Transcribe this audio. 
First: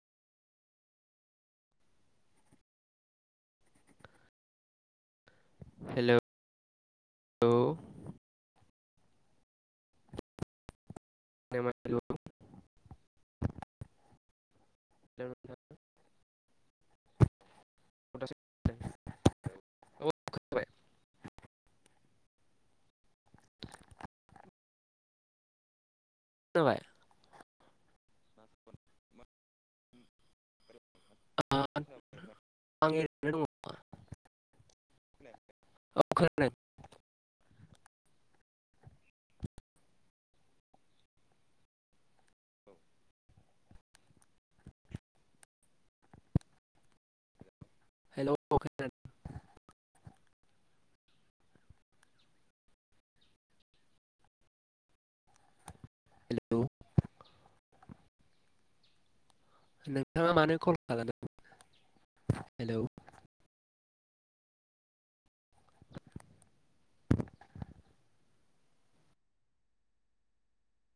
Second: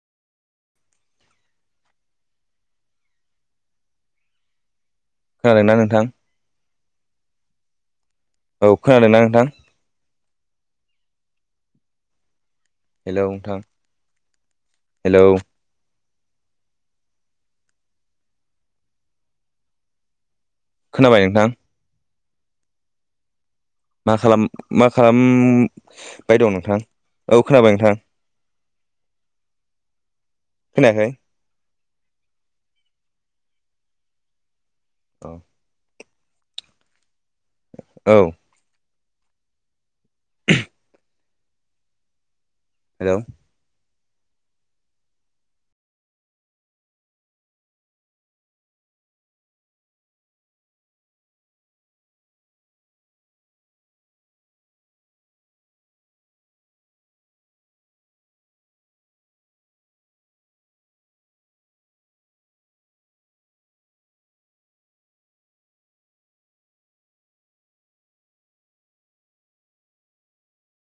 खोनादोंना नोंथां हेलौ औ खोनादों ना नोंथां खोनादोंना हेलौ हेलौ नोंथां हेलौ नोंथां औ दासो खोनादों औ खोनाबाय खोनाबाय नोंथां मा खालाम मा खालामबायदं नोंथां खोनाबाय औ खोनाबाय नोंथां खोनायाखै ओ आं ओरैनो दङ औ औ खोनादों औ [unintelligible] हेलौ हेलौ औ खोनादों हेलौ नोंथाङा मानो कल खालामामोन हेलौ